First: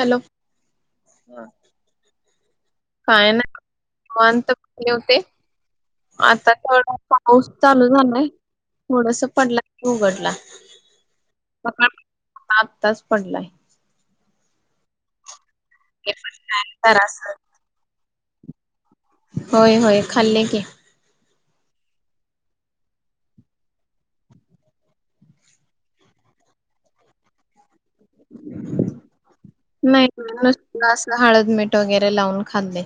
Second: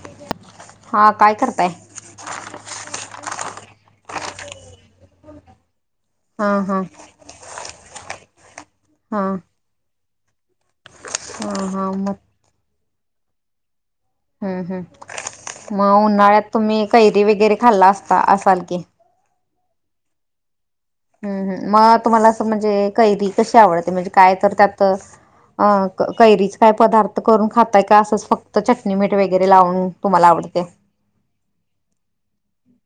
Hello हा काय करताय काय ना ंत होते हा आता हा थोडा पाऊस चालू झालाय हा थोडस पडला उघडला हा हा मग सकाळपासून आत्ताच पडलाय हम्म हम्म मग ते पण उन्हाळ्यात काय तुम्ही कैरी जरासं. वगैरे खाल्ला असता असाल की होय होय खाल्ले की हम्म हम मग तुम्हाला असं म्हणजे कैरी कशी आवडते म्हणजे काय तर त्यात अ कैरीच काय पदार्थ करून खात का अस फक्त चटणी मीठ वगैरे लावून नाही तुम्हाला आवडते नुसत असं हळद मीठ वगैरे लावून खाल्ले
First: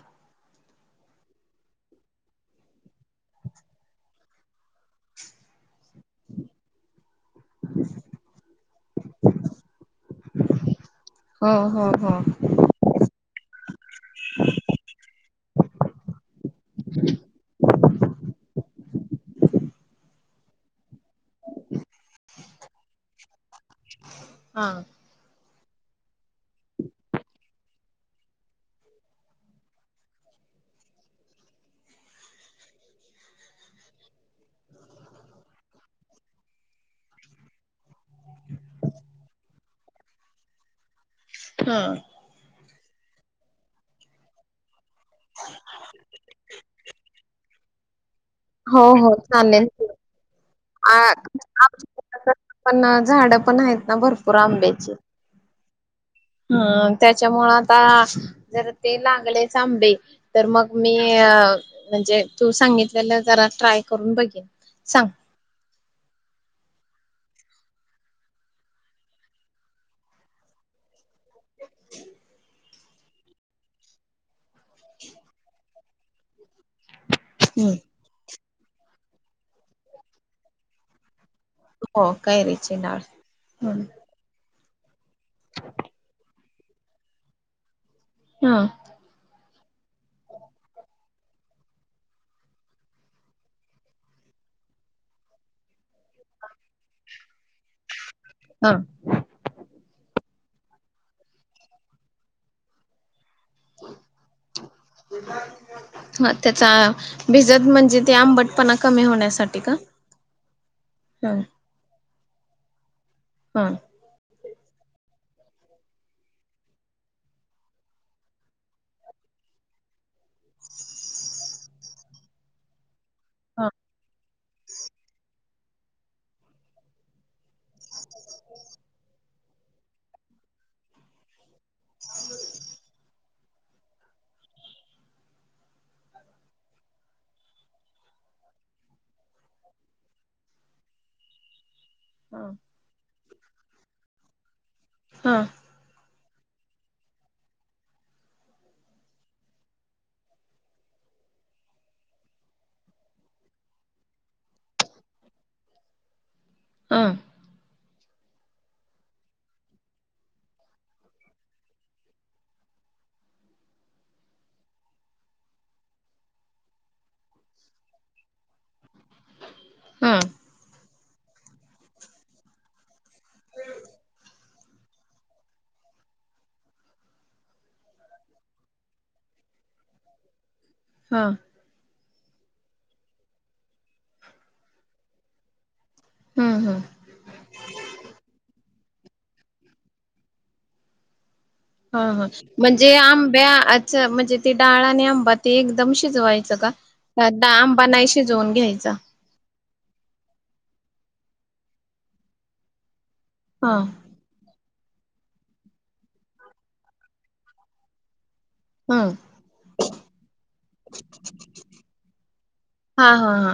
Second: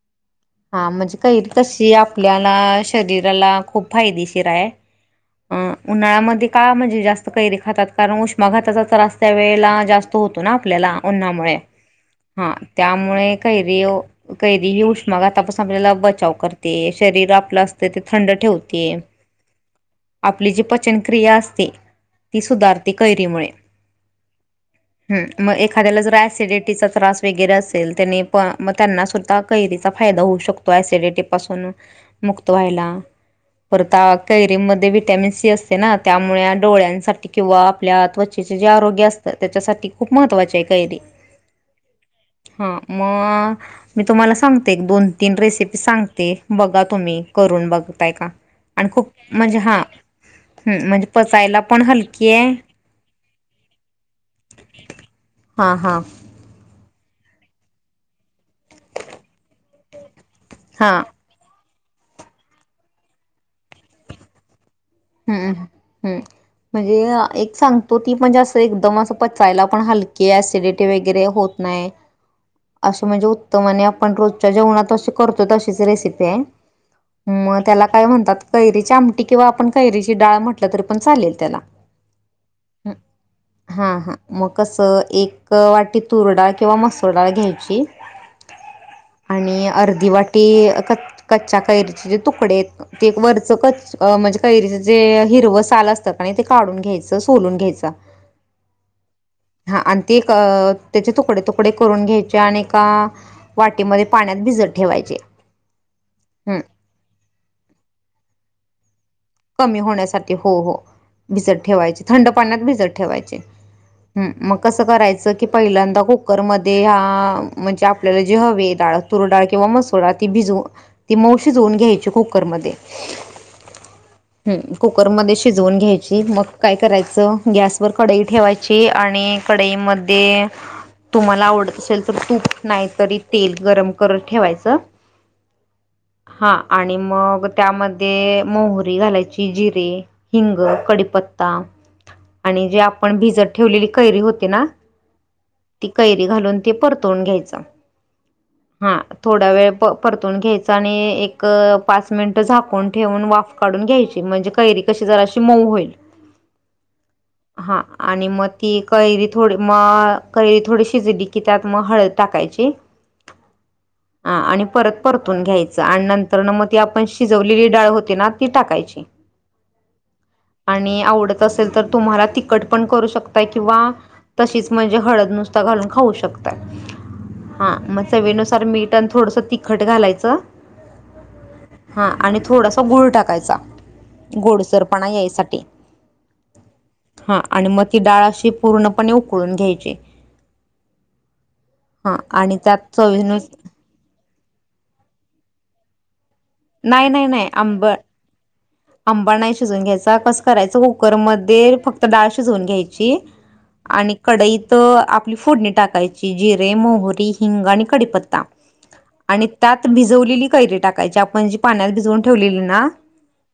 हा म्हणजे काही कशी आपल्याला शरीराला खूप फायदेशीर आहे अं उन्हाळ्यामध्ये का म्हणजे जास्त कैरी खातात कारण उष्माघाताचा तर अस्या वेळेला जास्त होतो ना आपल्याला हो उननामुळे हो हो हा त्यामुळे कैरी कैरी होऊ शक मग आतापासून आपल्याला बचाव करते शरीर आपलं असतं ते थंड ठेवते आपली जे प पचन क्रिया असते ती सुधारते कैरीमुळे हा मग एखाद्याला जर ऍसिडिटीचा त्रास वगरे असेल त्यानी प मग त्यांना सुद्धा कैरी फायदा होऊ शकतो ऍसिडिटी पासून मुक्त व्हायला परता कैरीमध्ये विटॅमिन सी असते ना त्यामुळे डोळ्यांसाठी किंवा आपल्या त्वचे त्या जे आरोग्य असतं त्याच्यासाठी खूप महत्त्वाचे आहे कैरी हा हा मग मी तुम्हाला सांग एक दोन तीन रेसिपी सांगते बघा तुम्ही करून बघताय का हो आणि खूप हो म्हणजे चालेल हा हम्म आ म्हणजे पचायला पण हलकी आमच्या आहे पण झाडं पण येत ना बर पुराम बेच हां हां हम् त्याच्यामुळं आता जर ते लागलेच आंबे तर मग मी हां म्हणजे तू सांगितलेला जरा ट्राय करून बघेन सांग हम्मम हम्म म्हणजे एक सांगतो ती म्हणजे अस एकदम अस पचायला पण हलके सिडटेग वगैरे होत नाही असं म्हणजे उत्तम आणि आपण रोजच्या जेवणात अशी करतो अशीच रेसिपी आहे मग हम्म त्याला काय म्हणतात कैरीची आमटी किंवा आपण कैरीची डाळ म्हटलं तरी पण चालेल हो कैरीची डाळ हा हा कसं एक वाटी तूर डाळ किंवा मसूर डाळ घ्यायची हा आणि अर्धी वाटी कच कच्च्या कैरीचे जे तुकडे आहेत ते वरचं कच्च म्हणजे कैरीच जे हिरव साल असतं का नाही ते काढून घ्यायचं सोलून घ्यायच हा हा आणि ते अ त्याचे तुकडे तुकडे करून घ्यायचे आणि एका वाटीमध्ये पाण्यात भिज ह त्याचा भिजत म्हणजे ते आंबटपणा कमी होण्यासाठी का कमी होण्यासाठी हो हो ह भिजत ठेवायचे थंड पाण्यात भिजत ठेवायचे् हा मग कसं करायचं की पहिल्यांदा कुकर मध्ये हा म्हणजे आपल्याला जे हवे डाळ तूरडाळ किंवा मसुरडा ती भिजून ति मंऊ शिजवून घ्यायची कुकरमध्ये हा ह् कुकरमध्ये शिजवून घ्यायची मग काय करायचं गॅस वर कडाई ठेवायची आणि कडईमध्ये तुम्हाला आवड असल तर तूप नाही तरी तेल गरम करत ठेवायचं हा आणि मग त्यामध्ये मोहरी घालायची जिरे, हिंग, कढीपत्ता, हा आणी जे आपण भिज त ठेवलेली कैरी होती ना हा ती कैरी घालून ते परतून घ्यायच. ह [inaudible] हा थोडा वेळ प परतून घ्यायचा आणि एक पाच मिनिटं झाकून ठेवून वाफ काढून घ्यायची. म्हणजे कैरी कशी जराशी मऊ होईल हा. आणि मग ती कैरी थोडी मग कैरी थोडी शिजली की त्यात मग हळद टाकायची. [inaudible] हा आणि परत परतून घ्यायचं आणि नंतर ना मग ती आपण शिजवलेली डाळ होती ना ती टाकायची. हम आणि आवडत असेल तर तुम्हाला तिखट पण करू शकता किंवा तशीच म्हणजे हळद नुसता घारून. खाऊ शकता हा मग चवीनुसार मीठ आणि थोडंस ति खट घालायचं हा हां आणि थोडासा गूळ टाकायचा. गोडसरपणा यायसाठी हम्म हम्म हा आणि मग ती डाळ अशी पूर्णपणे उकळून घ्यायचे. हा हा म्हणजे आंब्याच म्हणजे ते डाळ आणि आंबा ते एकदम शिजवाय च का? नाही नाही ह्यात नाही आंब आंबा नाही शिजवून घ्यायच आंबा नाही शिजवून घ्यायचा कसं करायचं कुकरमध्ये फक्त डाळ शिजवून घ्यायची. हा आणि कडई त आपली फोडणी टाकायची. जिरे, मोहरी, हिंग आणि कढीपत्ता हम् आणि त्यात भिजवलेली कैरी टाकायची आपण जी पाण्यात भिजवून ठेवलेली ना. हा हा हा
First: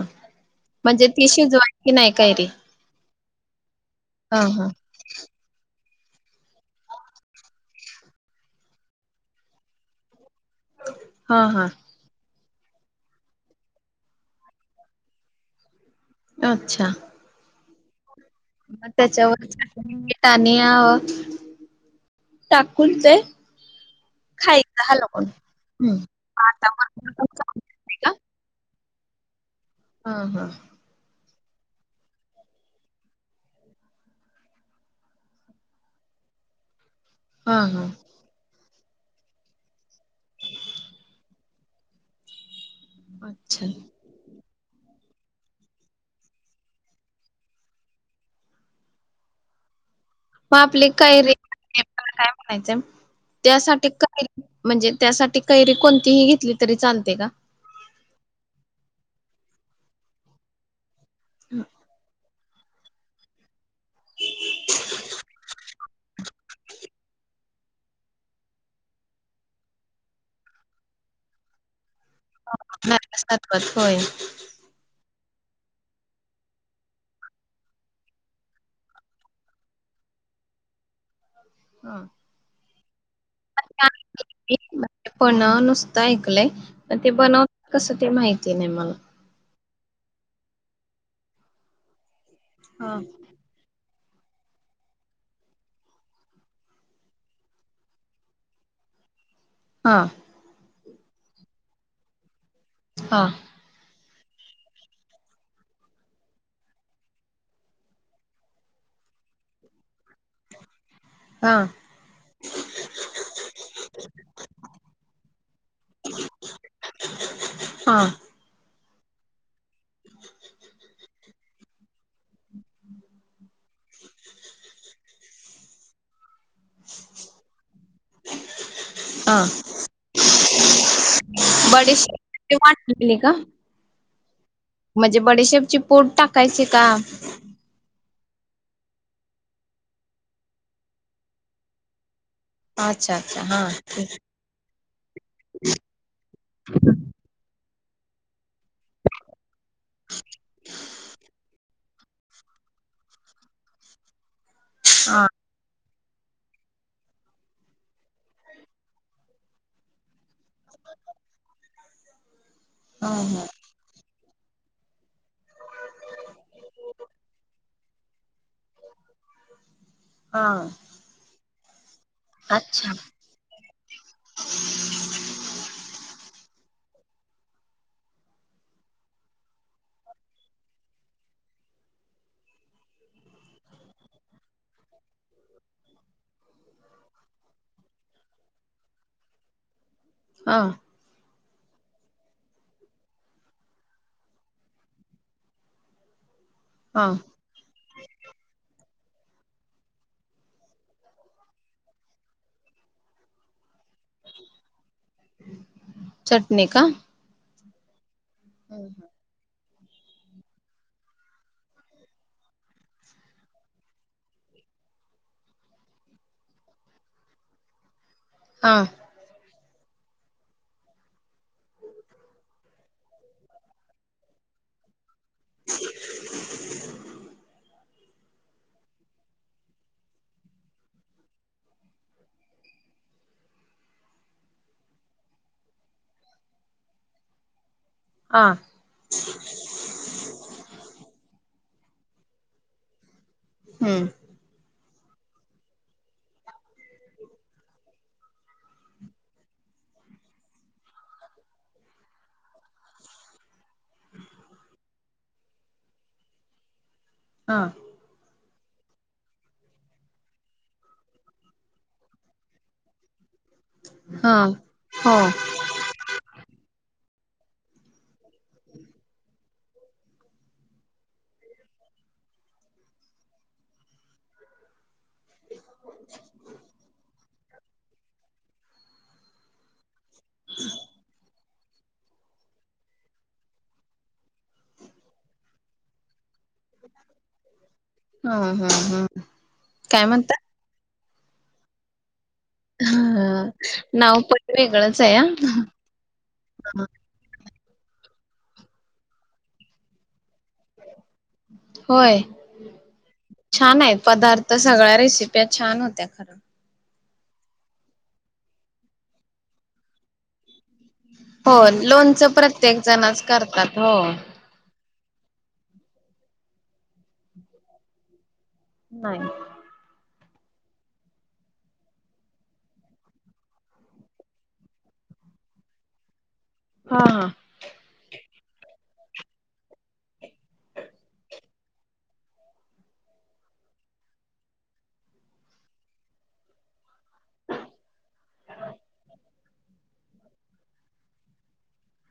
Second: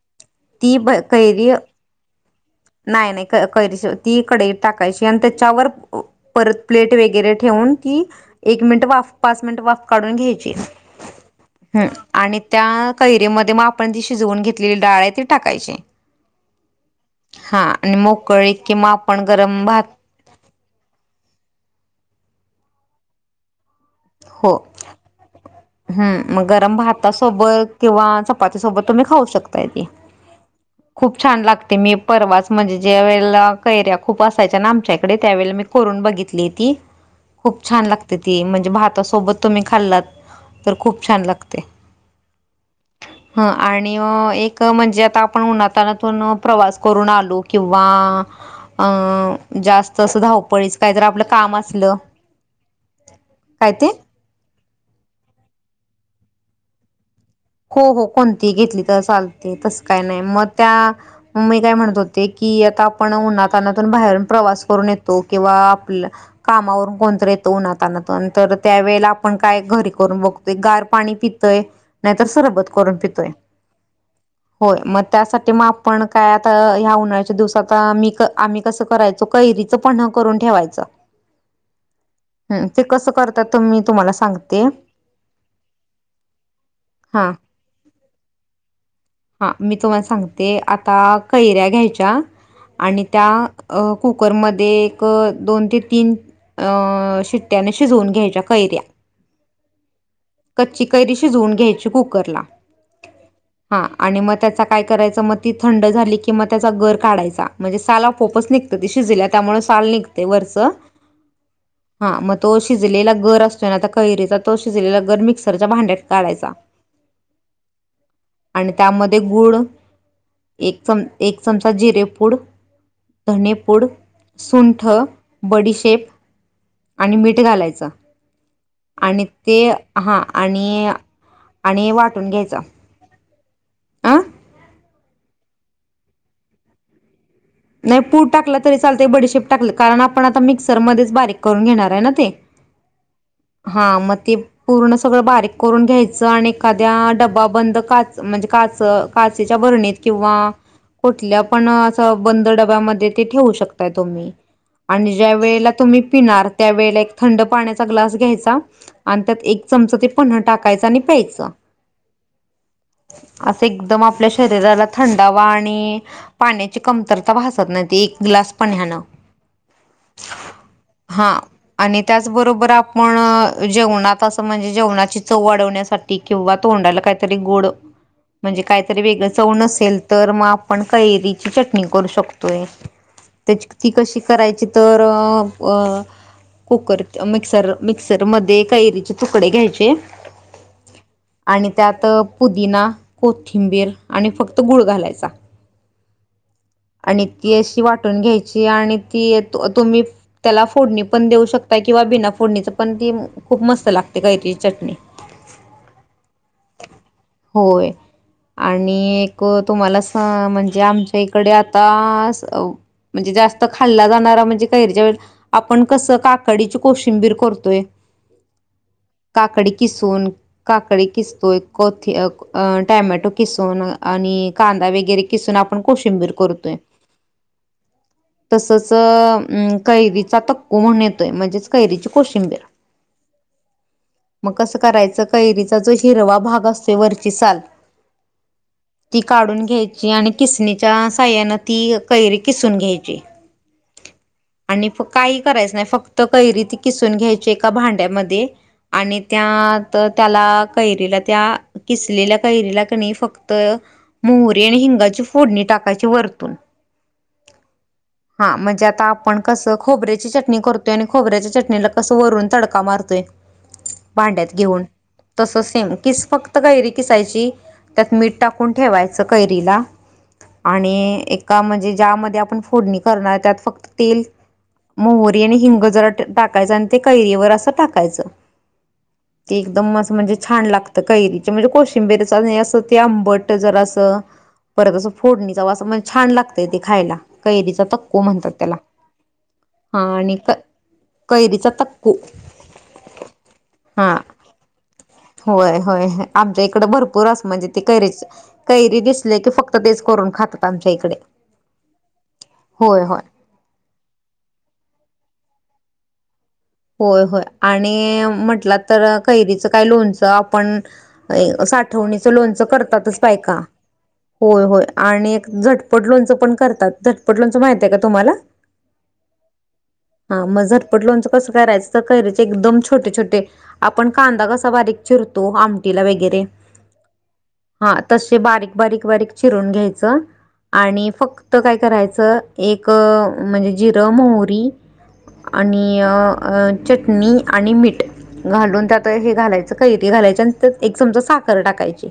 ती ब म्हणजे ती कैरी शिजवायची नाही कैरी नाही नाही कैरी ती हा कढईत हा टाकायची आणि त्याच्यावर परत प्लेट वगैरे ठेवून ती एक मिनिट वाफ पाच मिनिट वाफ काढून घ्याय ची हा हा आणि त्या कैरीमध्ये मग आपण शिजवून घेतलेली डाळ ते टाकायचे अच्छा हा आणि मग मोकळी कि आपण त्याच्यावर गरम भात मिठ आणि अ टाकून ते खायच हालवून. हम मग गरम भातासोबत किंवा चपातीसोबत तुम्ही खाऊ शकता. ते हा हा खूप छान लागते मी परवाच म्हणजे ज्या वेळेला कैर्या खूप असायच्या ना आमच्या इकडे त्या वेळेळा मी करून बघित ली ती हा खूप छान हा लागते ती म्हणजे भातासोबत तुम्ही खाल्लात. तर खूप छान लागते. ह अच्छा आणि एक म्हणजे आता आपण उन्हा तान्हातून प्रवास करून आलो किंवा जास्त असं मग धावपळीच आपली काय तर आपलं कैरी काम काय असलं म्हणायचं काय त्यासाठी ते कैरी म्हणजे त्यासाठी कैरी कोणतीही घेतली तरी चालते का? हो हो कोणती घेतली तर चालते तस काय नाही मग त्या म मी काय म्हणत होते की, कि आता आपण उन्हातानातून बाहेरून प्रवास करून येतो किंवा आपल्या कामावरून कोणतरी येत. उन्हाळ्यातून तर त्या वेळेला आपण काय घरी करून बघतोय गार पाणी पितोय. नाही तर सरबत करून नारळ पितोय सरबत होय होय मग त्यासाठी मग आपण काय आता ह्या उन्हाळ्याच्या दिवसात मी क आम्ही कसं करायचो कैरीचं पन्ह करून ठेवायच. हा तर मी तुम्हाला सांगते. पन्ह नुसत ऐकलंय ते हां, बनवत कसं ते माहिती नाही मला हा मी तुम्हाला सांगते आता कैऱ्या घ्यायच्या हा आणि त्या कुकरमध्ये एक दोन ते तीन अ शिट्टयाने शिजवून घ्यायच्या कैर्या हा कैरी शिजवून घ्यायची कुकर ला हा आणि मग त्याचा काय करायचं मग ती थंड झाली की मग त्याचा गर काढायचा म्हणजे सालाव पोपच निघतं ति त्यामुळे साल निघते वरच हा हा मग तो शिजलेला गर असतोय ना आ कैरीचा तो शिजलेला र मिक्सरच्या भांड्यात काढायचा हा आणि त्यामध्ये गुड एक चम एक चमचा जिरे ूड धणेपूड सुंठ बडीशेप आणि मीठ घालायचं आणि हा ते हा आणि आणि वाटून बडीशेपची घ्यायचा वाटलेली का आ म्हणजे बडेशेपची पोट टाकायचे का पूर टाकला तरी चालते बडीशेप टाकलं कारण आपण आता मिक्सर मध्येच बारीक करून घेणार आहे ना ते अच्छा हा मग ते पूर्ण सगळं बारीक करून घ्यायचं आणि एखाद्या डबबा बंद काच म्हणजे काच काचेच्या वरणीत किंवा कुठल्या पण असं बंद डब्यामध्ये ते ठेवू शकताय तुम्ही आणि हा ज्या वेळेला तुम्ही पिणार त्यावेळेला एक थंड पाण्याचा ग्लास घ्याय आणि त्यात एक चमच ते पन टाकायच आणि प्यायच हा हा असं एकदम आपल्या शरीराला थंडावा आणि पाण्याची कमतरता भासत नाही एक ग्लास पण यानं हा हा आणि त्याचबरोबर आ अच्छा जेवणात अस म्हणजे जेवणाची चव वाढवण्यासाठी किंवा तोंडाला काहीतरी गोड म्हणजे काहीतरी वेगळ चव नसेल तर मग आपण कैरीची चटणी करू शकतोय त्याची ती कशी करायची तर कुकर मिक्सर मिक्सर मध्ये कैरीचे तुकडे घ्यायचे हा आणि त्यात पुदिना कोथिंबीर आणि फक्त गुळ घालायचा हा आणि ती अशी वाटून घ्यायची आणि ती तुम्ही त्याला फोडणी पण देऊ शकता किंवा बिना फोडणीच पण ती खूप मस्त लागते कै चटणी चटणी का? होय आणि एक तुम्हाला म्हणजे आमच्या इकडे आता म्हणजे जास्त खाल्ला जाणारा म्हणजे कैरच्या वे आपण कसं काकडीची कोशिंबीर करतो ते हा काकडी किसून काकडी किसतो एक कोथ टमॅटो किसून आणि कांदा वगैरे किसून आपण कोशिंबीर करतोय तसच कैरीचा तक्कू म्हण येतोय म्हणजेच कैरीची कोशिंबीर [inaudible] मग कसं करायचं कैरीचा जो हिरवा भाग असतो वरची साल हा ती काढून घ्यायची आणि किसणीच्या साहाय्यानत ती कैरी किसून घ्यायची हम्म आणि काही करायचं नाही फक्त कैरी ती किसून घ्यायची एका भांड्यामध्ये आणि त्या त्याला कैरीला त्या किसलेल्या कैरीला कनी फक्त तर मोहरी आणि हिंगाची फोडणी टाकायची वरतून हा हा म्हणजे आता आपण कसं खोबऱ्याची चटणी करतोय आणि खोबऱ्याच्या चटणीला कसं वरून तडका मारतोय हा भांड्यात घेऊन हो तस सेम किस फक्त गयरी किसायची त्यात मीठ टाकून ठेवायच कैरीलाआणि एका म्हणजे ज्यामध्ये आपण फोडणी त्यात फक्त तेल मोहरी हिंग जरा टाकायच करी वर अस टाकायच एकदम म्हणजे छान लागत कैरी म्हणजे कोशिंबीरीचा अस ते आंबट जर असं परत असं फोडणीचा वास म्हनजे छान लागतय ते खायला कैरीचा को हा म्हणतात हा त्याला हा हा काय म्हणता? आणि कैरीचा तकू हा नाव पण वेगळच हाय होय होय आमच्या इकडे भरपूर म्हणजे ते कैरी कैरी दिसले की फक्त तेच करून खातात आमच्या इकडे होय होय होय छान आहेत पदार्थ सगळ्या रेसिपी त्या छान होत्या खरं होय होय आणि म्हटलं तर कैरीच काय लोणचं आपण हो साठवणीचं लोणचं लोनचं प्रत्येक करतातच जणच बायका करतात हो. होय होय आणि एक झटपट लोणचं पण करतात झटपट लोणचं माहित आहे का तुम्हाला नाही हा मग झटपट लोणचं कसं करायचं तर कैरीच एकदम छोटे छोटे आपण कांदा कसा बारीक चिरतो आमटीला वगैरे हा हा हा तसे बारीक बारीक बारीक चिरून घ्यायचं आणि फक्त काय करायचं एक म्हणजे जिरं मोहरी आणि चटणी आणि मीठ घालून त्यात हे घालायचं कैरी घालायच आणि त्यात एक चमचा साखर टाकायची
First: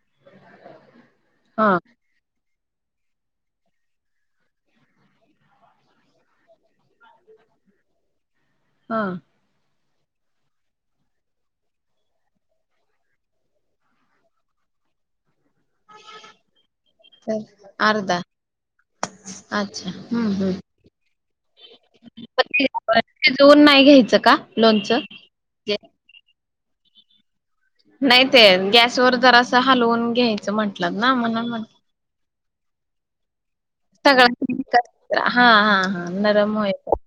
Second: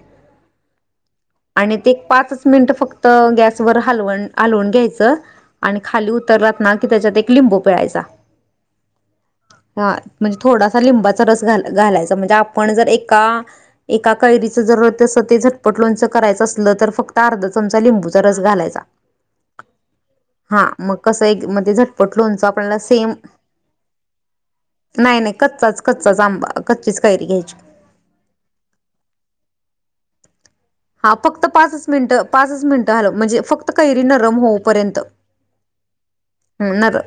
आणि हा ते पाचच मिंट फक्त गॅसवर हालवण हलवून घ्यायच आणि खाली उतरलात ना की तेजात एक लिंब बू पिळायचा. हा हा म्हणजे थोडासा लिंबाचा रस घाल घालायचा म्हणजे आपण जर एका एका कैरीच जर तसं ते झट पट लोणचं करायचं असलं तर फक्त अर्धा चमचा लिंबूचा रस घालायचा. अच्छा हम्म हम्म हा मग कसंय एक मध्ये झटपट लोणचं आपल्याला सेम शिजवून नाही घ्यायचं का लोणचं? नाही नाही कच्चाच कच्चाच आंबा कच्चीच कैरी घ्यायची. नाही ते गॅसवर जरासं हलवून घ्यायचं म्हटलात ना म्हणून म्हनल. मिंट हालव म्हणजे फक्त कैरी नरम होऊपर्यंत सगळं हा हा हा नरम होय नर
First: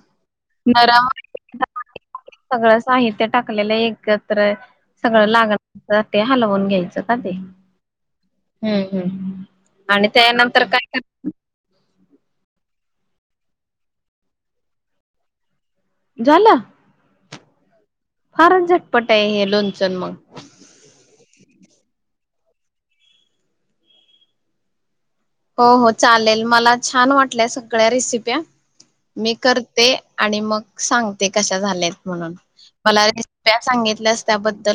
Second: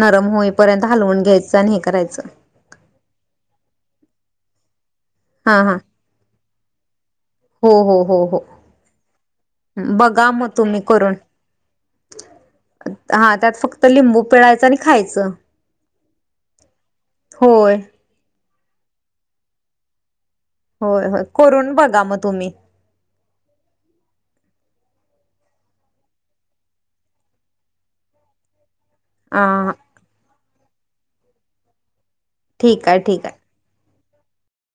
नरम होई पर्यत हलून घ्यायचं नरामध्ये आणि हे करायचं. सगळं साहित्य टाकलेलं एकत्र सगळं हा हा लागण ते हलवून घ्यायचं का ते. हो हो हो हो हम्म हम्म. आणि बघा म त्यानंतर तुम्ही काय करून. कर हा त्यात फक्त लिंबू पिळायच आणि खायचं. झालं होय फारच झटपट आहे हे लोणचन मग. होय होय करून बघा म तुम्ही. हो हो चालेल मला छान वाटल्या सगळ्या रेसिप्या. मी अ करते आणि मग सांगते कशा झाल्यात म्हणून ठीक आहे मला ठीक आहे. रेसिप्या सांगित ल्यास त्याबद्दल